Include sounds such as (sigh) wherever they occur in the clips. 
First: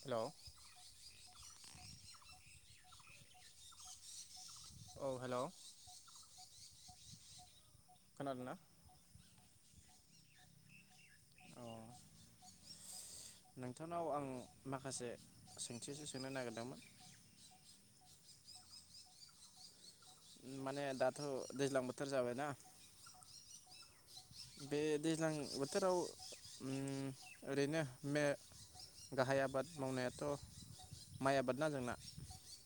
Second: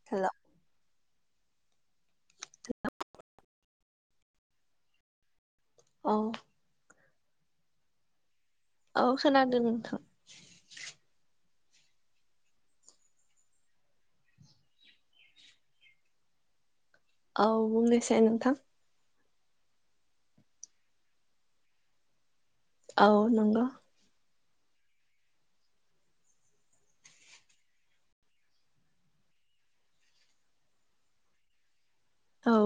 Hello हेल' (unintelligible) औ hello औ खोनादोंना? औ खोनादों। अ नोंथांनाव आं माखासे सोंथिसो सोंनो नागिरदोंमोन। औ बुंनायसाय नोंथां। माने दाथ' दैज्लां बोथोर जाबायना औ नंगौ। बे दैज्लां बोथोराव ओरैनो गाहाय आबाद मावनायाथ' माइ आबाद ना जोंना। औ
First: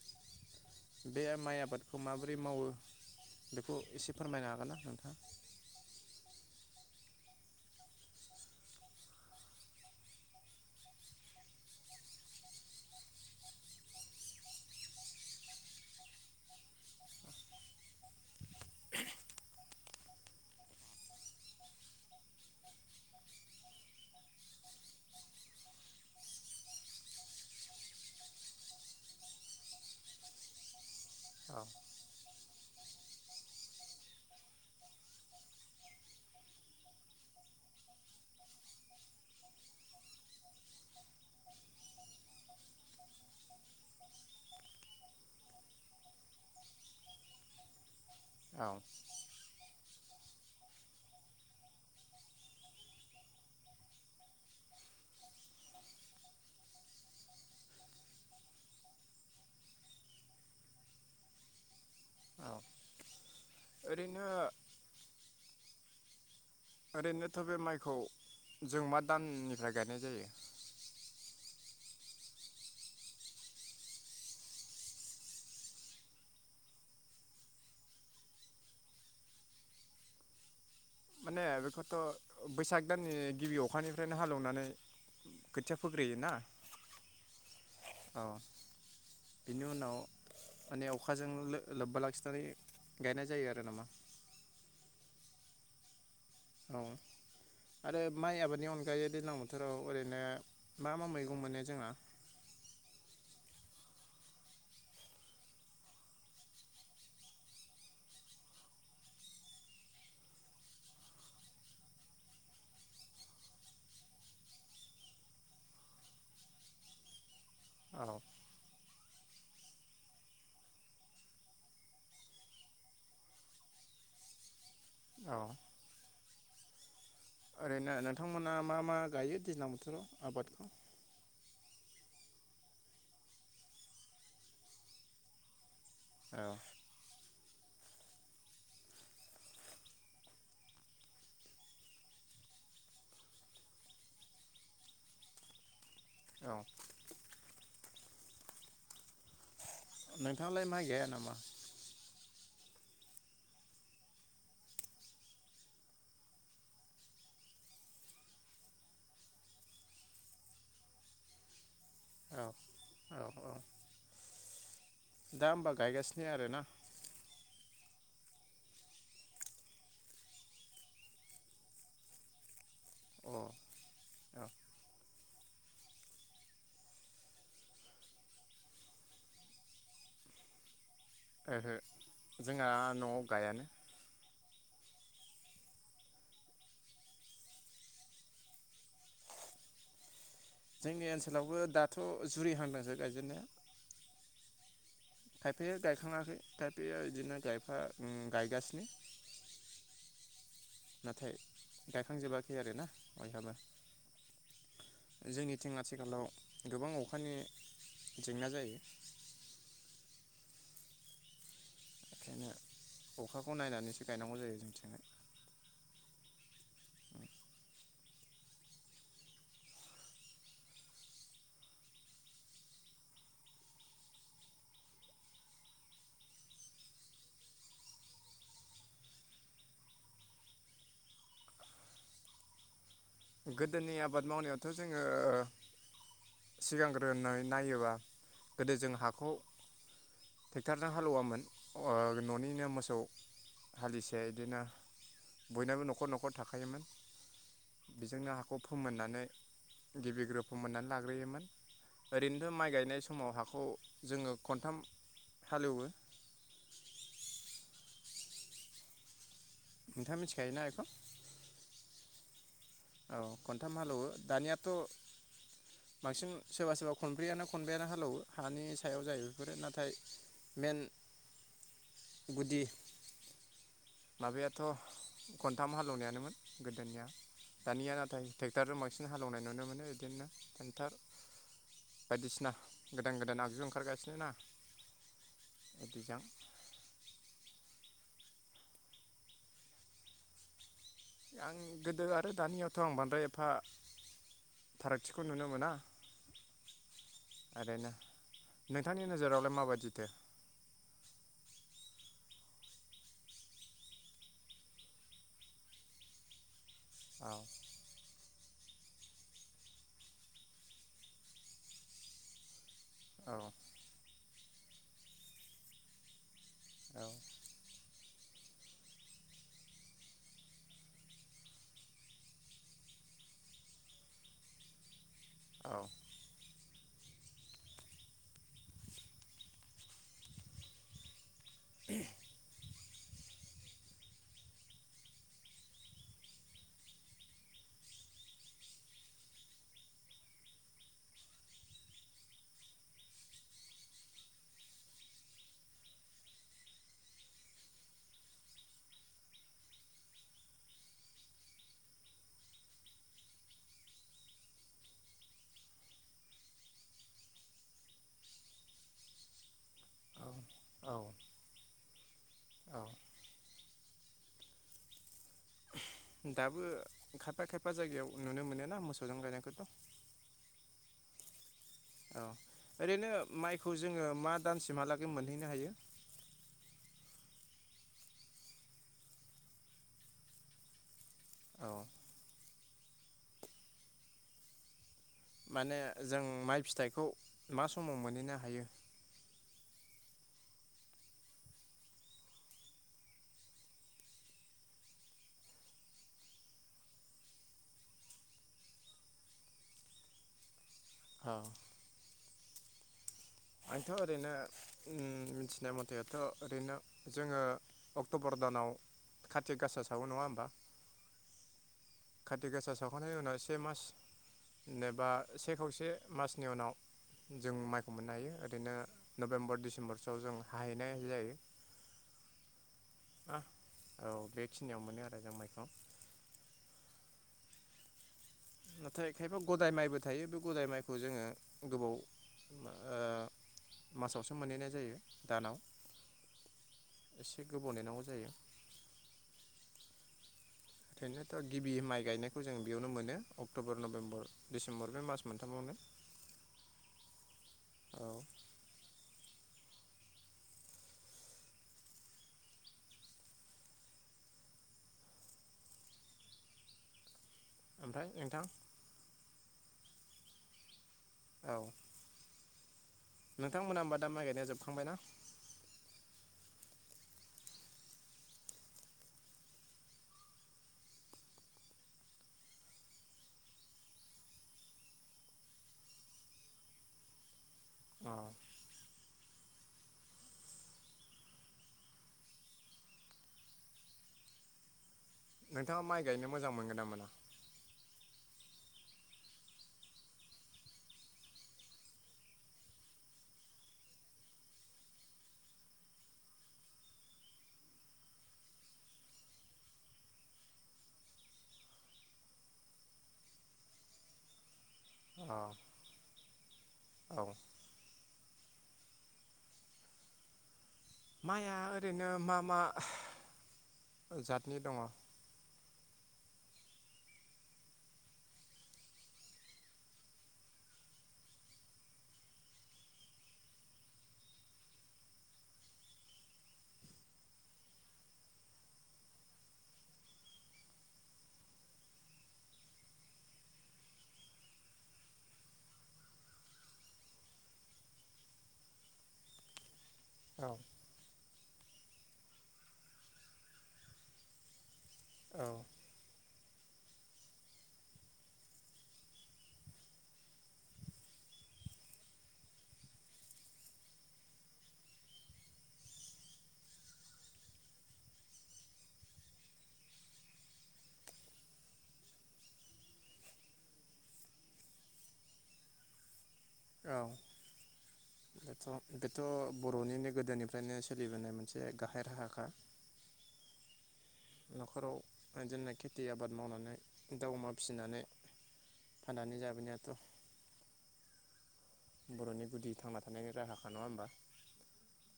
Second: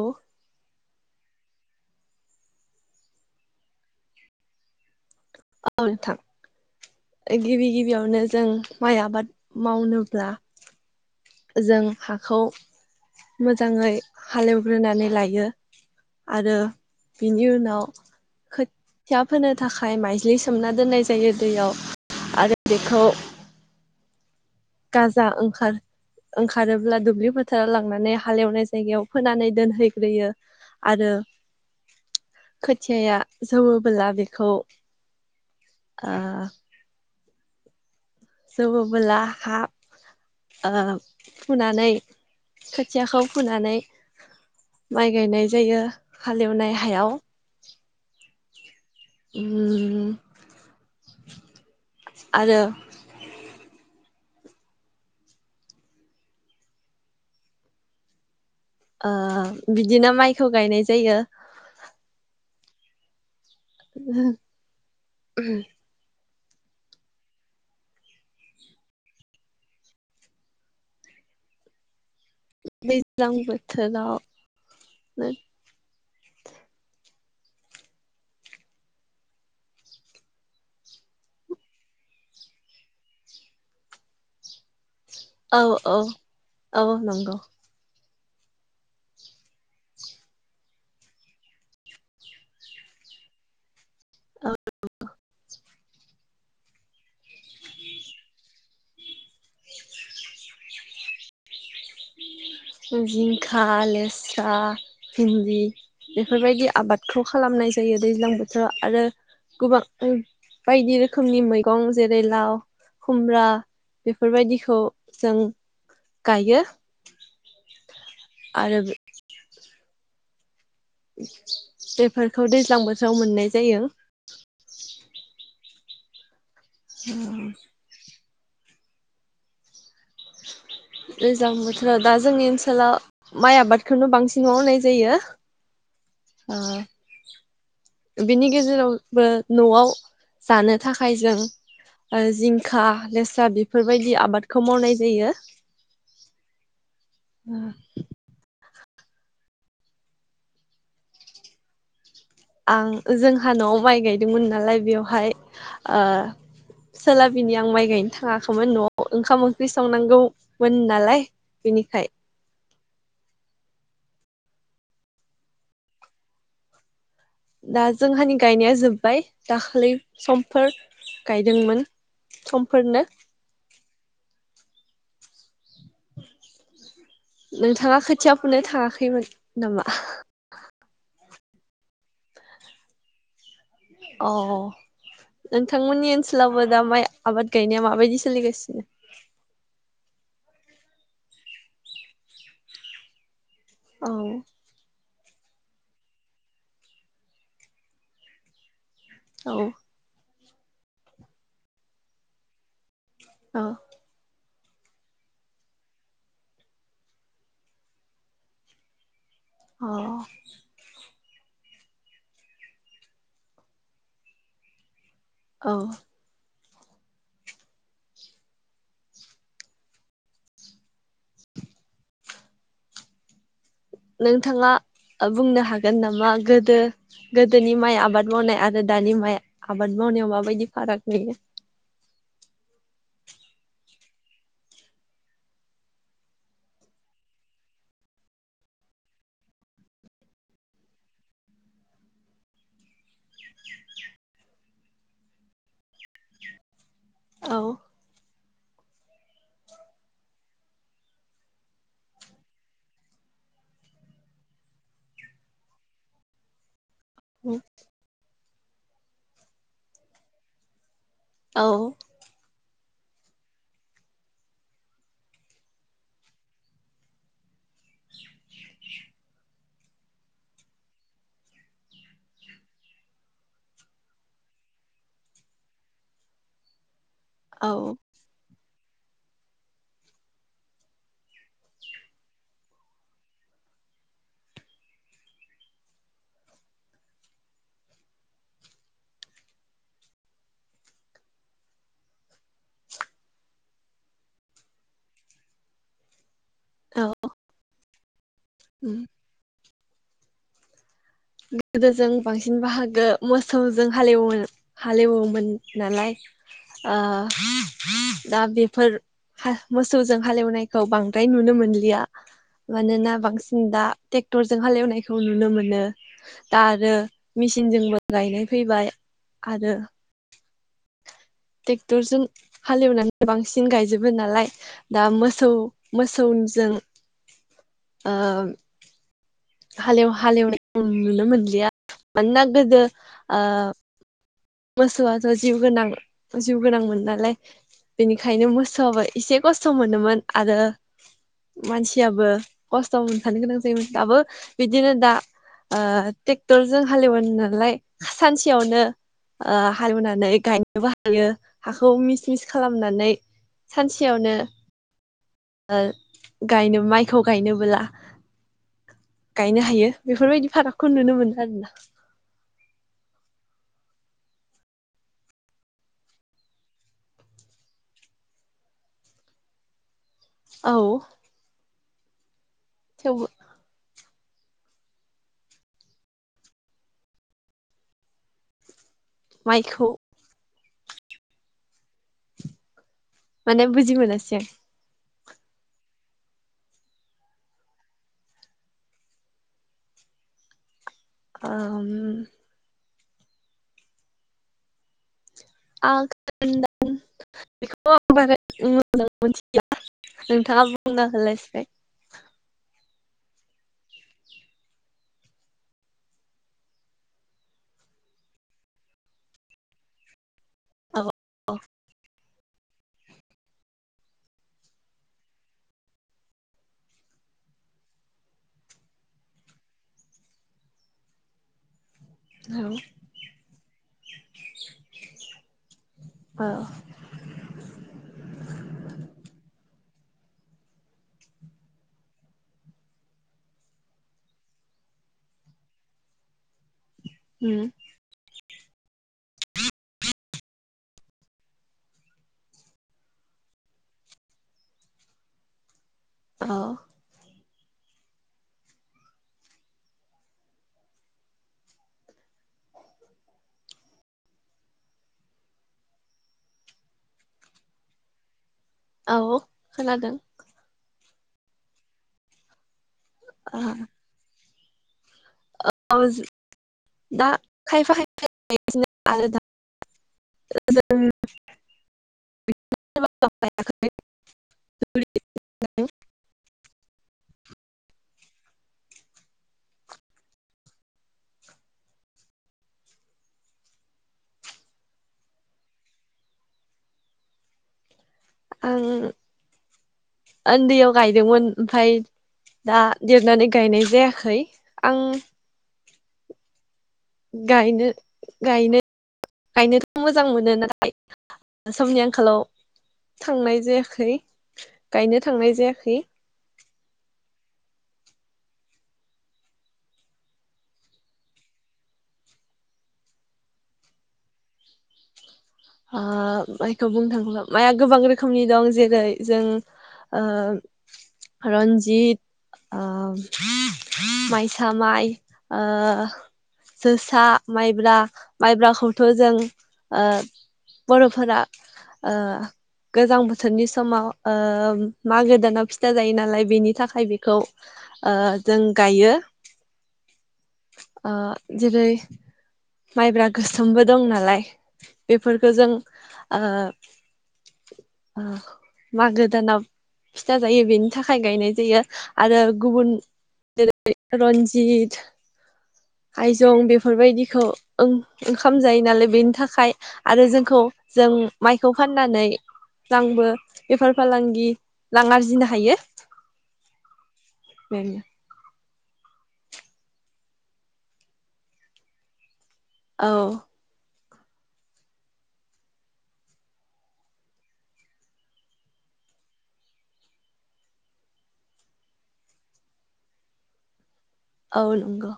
बे माइ आबादखौ माबोरै मावो बेखौ एसे फोरमायनो हागोन ना नोंथाङा? औ नोंथां गिबि गिबियावनो जों माइ आबाद मावनोब्ला जों हाखौ मोजाङै हालेवग्रोनानै लायो आरो बिनि उनाव खोथिया फोनो थाखाय माइज्लि सोमना दोननाय जायो दैयाव आरो बेखौ गाजा ओंखार ओंखारोब्ला दुब्लि फोथाराव लांनानै हालेवनाय जायगायाव फोनानै दोनहैग्रोयो आरो औ खोथियाया जौवोबोला बेखौ जौवोबोला हा फुनानै खोथियाखौ फुनानै माइ गायनाय जायो हालेवनाय हायाव औ (inaudible) आरो बिदिनो माइखौ गायनाय जायो। औ ओरैनो (unintelligible) ओरैनोथ' बे माइखौ जों मा दाननिफ्राय गायनाय जायो। दैज्लां बोथोराव माने बेखौथ' बैसाग दाननि गिबि अखानिफ्रायनो हालेवनानै औ खोथिया औ फोग्रोयोना औ नंगौ औ बिनि उनाव माने अखाजों लोब्बा लाखिनानै गायनाय जायो आरो नामा? औ नंगौ औ आरो माइ आबादनि अनगायै दैज्लां बोथोराव ओरैनो मा मा मैगं मोनो जोंङो जिंखा लेस्रा भिन्दि बेफोरबायदि आबादखौ खालामनाय जायो दैज्लां बोथोराव आरो गोबां बायदि रोखोमनि मैगं जेरै लाव खुमब्रा बेफोरबायदिखौ जों गायो औ आरो (inaudible) बेफोरखौ दैज्लां बोथोराव मोननाय जायो। औ ओरैनो अ नोंथांमोना मा मा गायो दैज्लां बोथोराव आबादखौ दैज्लां बोथोर आरो दा जोंनि ओनसोलाव माइ आबादखौनो बांसिननाय मावनाय जायो। औ अ बेनि गेजेरावबो न'आव जानो थाखाय जों ओ जिंखा लेसा बेफोरबायदि आबादखौ मावनाय जायो। औ उम नोंथाङांलाय माइ गाया नामा? आं जोंहा न'आव माइ गायदोंमोन नालाय बेवहाय ओ सोलाबिनि आं माइ गायनो थाङाखैमोन न'आव ओंखाम ओंख्रि संनांगौमोन नालाय बेनिखाय औ औ औ दा होमबा गायगासिनो आरोना दा जोंहानि गायनाया जोब्बाय दाखालि समफोर गायदोंमोन समफोरनो अ औ नोंथाङा खोथिया फुनो थाङाखैमोन नामा? ओहो जोंहा न'आव गायानो। अ नोंथांमोननि ओनसोलावबो दा माइ आबाद गायनाया माबायदि सोलिगासिनो? जोंनि ओनसोलावबो दाथ' जुरि हान्दांसो गायजेनन्नाया औ खायफाया गायखाङाखै खायफाया बिदिनो गायफा गायगासिनो औ नाथाय गायखांजोबाखै आरो ना (unintelligible) बयनाबो औ जोंनिथिं आथिखालाव गोबां अखानि जेंना जायो। औ बेंखायनो अखाखौ नायनानैसो गायनांगौ जायो जोंथिंजाय औ (inaudible) नोंथाङा बुंनो हागोन नामा गोदो गोदोनि माइ आबाद मावनाय आरो दानि माइ आबाद मावनायाव माबायदि फाराग नुयो। गोदोनि आबाद मावनायावथ' जोङो सिगांग्रोनानै नायोबा गोदो जों हाखौ ट्रेक्टरजों हालेववामोन न'निनो मोसौ हालिसे इदिनो बयनाबो न'खर न'खर थाखायोमोन। औ बेजोंनो हाखौ फोमोननानै गिबि ग्रोब फोमोननानै लाग्रोयोमोन ओरैनोथ' माइ गायनाय समाव हाखौ जोङो खनथाम हालेवो औ नोंथाङा मिथिखायो ना एखो? औ औ खनथाम हालेवो दानियाथ' बांसिन सोरबा सोरबा खनब्रैयानो खनबायानो हालावो हानि सायाव जायो बेफोरो ना नाथाय मेन गुदि माबायाथ' खनथाम हालेवनायानोमोन गोदोनिया दानिया औ नाथाय टेग ट्रेक्टर बांसिन हालेवनाय नुनो मोनो बिदिनो ट्रेेनटार बायदिसिना गोदान गोदान आगजु ओंखारगासिनो ना बिदिजों आं गोदो आरो दानियावथ' आं बांद्राय एफा फारागथिखौ नुनो मोना। औ ओरैनो नोंथांनि नोजोरावलाय माबायदि? दे गोदोजों बांसिन बाहागो मोसौजों हालेवोन हालेवोमोन नालाय ओ औ दा बे फोर हा मोसौजों हालेवनायखौ बांद्राय नुनो मोनलिया मानोना औ बांसिन दा टेग टरजों हालेवनायखौ नुनो मोनो। (inaudible) दा आरो औ मेसिनजोंबो गायनाय फैबाय आरो ट्रेक्टरजों हालेवनानै बांसिन गायजोबो नालाय दा मोस मोसौ औ मोसौ ओनजों ओ हालेव हालेवनाया नुनो मोनलि लिया मानोना गोदो ओ मोसौआथ' जिउ गोनां जिउ गोनांमोन नालाय बेनिखायनो मोसौआबो एसे खस्थ' मोनोमोन आरो मानसियाबो खस्थ' मोनफानो गोनां जायोमोन दाबो बिदिनो दा ओ ट्रेक्टरजों हालेवो नालाय सानसेयावनो ओ हालेवनानै गायनोबो हायो हाखौ मिस मिस खालामनानै सानसेयावनो ओ गायनो माइखौ गायनोबोब्ला गायनो हायो बेफोरबायदि औ फारागखौ नुनो मोनो आरो ना। औ दाबो खायफा खायफा जायगायाव नुनो मोनोना मोसौजों गायनायखौथ' औ औ ओरैनो थेवबो माइखौ जोङो मा दामसिमहालागै मोनहैनो हायो। माइखौ औ माने बुजिमोनासै आं? माने जों माइ फिथाइखौ मा समाव मोनहैनो हायो। ओम आघोन दान बेखौ आं‌ बारा मोजां मोनथिला नोंथाङा बुं बुंना औ होलाय एसे आंथ' ओरैनो ओम मिथिनाय मथे आथ' ओरैनो जोङो अक्ट'बर दानाव कार्ति गासा सावो नङा होमबा (inaudible) काति गासा सावखांनायनि उनाव से मास एबा से खावसे मासनि उनाव जों माइखौ मोननो हायो ओरैनो नभेम्बर डिसेम्बरसोआव जों हाहैनाय जायो औ आ औ बेखिनियाव मोनो आरो जों माइखौ औ नाथाय खायफा गदाय माइबो थायो बे गदाय माइखौ जोङो गोबाव ओ मासावसो मोनहैनाय जायो दानाव एसे उम गोबाव नेनांगौ जायो ओंखायनोथ' गिबि माइ गायनायखौ जों बेयावनो मोनो अक्ट'बर नभेम्बर डिसेम्बर बे मास मोनथामावनो औ औ ओमफाय नोंथां औ खोनादों औ ओ नोंथांमोना होमबा दा माय गायनाया जोब खांबाय ना (inaudible) अ नोंथाङा माइ गायनो मोजां मोनगोन ना मोना आं ओन्दैयाव गायदोंमोन ओमफाय दा देरनानै गायनाय जायाखै आं गायनो गायनो गायनोथ' मोजां मोनो नाथाइ समनि आंखालाव थांनाय जायाखै गायनो अ थांनाय जायाखै औ माइआ ओरैनो मा मा जातनि दङ आ माइखौ बुंनो थाङोब्ला माइआ गोबां रोखोमनि दं जेरै जों ओ रन्जित ओ माइसा माइ ओ जोसा माइब्रा माइब्राखौथ' जों ओ बर'फोरा ओ गोजां बोथोरनि समाव ओ मागो दानाव फिथा जायो नालाय बेनि थाखाय बेखौ ओ जों गायो औ ओ जेरै माइब्रा गोसोमबो दं नालाय फोरखो जों औ ओ ओ मागो दानाव फिथा जायो बेनि थाखाय गायनाय जायो आरो गुबुन जेरै रन्जित आयजं बेफोरबायदिखौ ओं ओंखाम जायो नालाय बेनि थाखाय आरो जोंखौ जों माइखौ फाननानै बांबो बेफार फालांगि रां आरजिनो हायो औ बेनो बेथ' बेथ' बर'निनो गोदोनिफ्रायनो सोलिबोनाय मोनसे गाहाय राहाखा औ न'खराव इदिनो खेथि आबाद मावनानै दाउ अमा फिसिनानै फाननानै जाबोनायाथ' बर'नि गुदि थांना थानायनि राहाखा नङा होमबा औ नंगौ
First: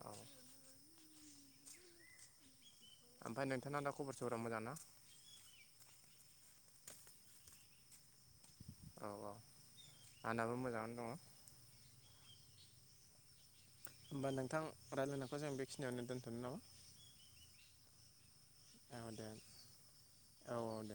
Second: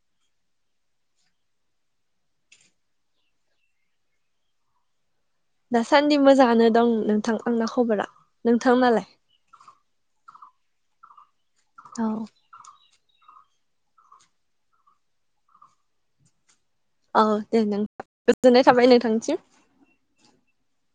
औ ओमफाय नोंथाङा दा खबर सबरा मोजां ना दासान्दि मोजाङानो दं नोंथां आंना खबरा नोंथांनालाय औ औ आंनाबो मोजाङानो दङ औ होमबा नोंथां रायज्लायनायखौ जों बेखिनियावनो दोन्थ'नो नामा औ दे नों गोजोननाय थाबाय औ दे नोंथांसिम औ औ दे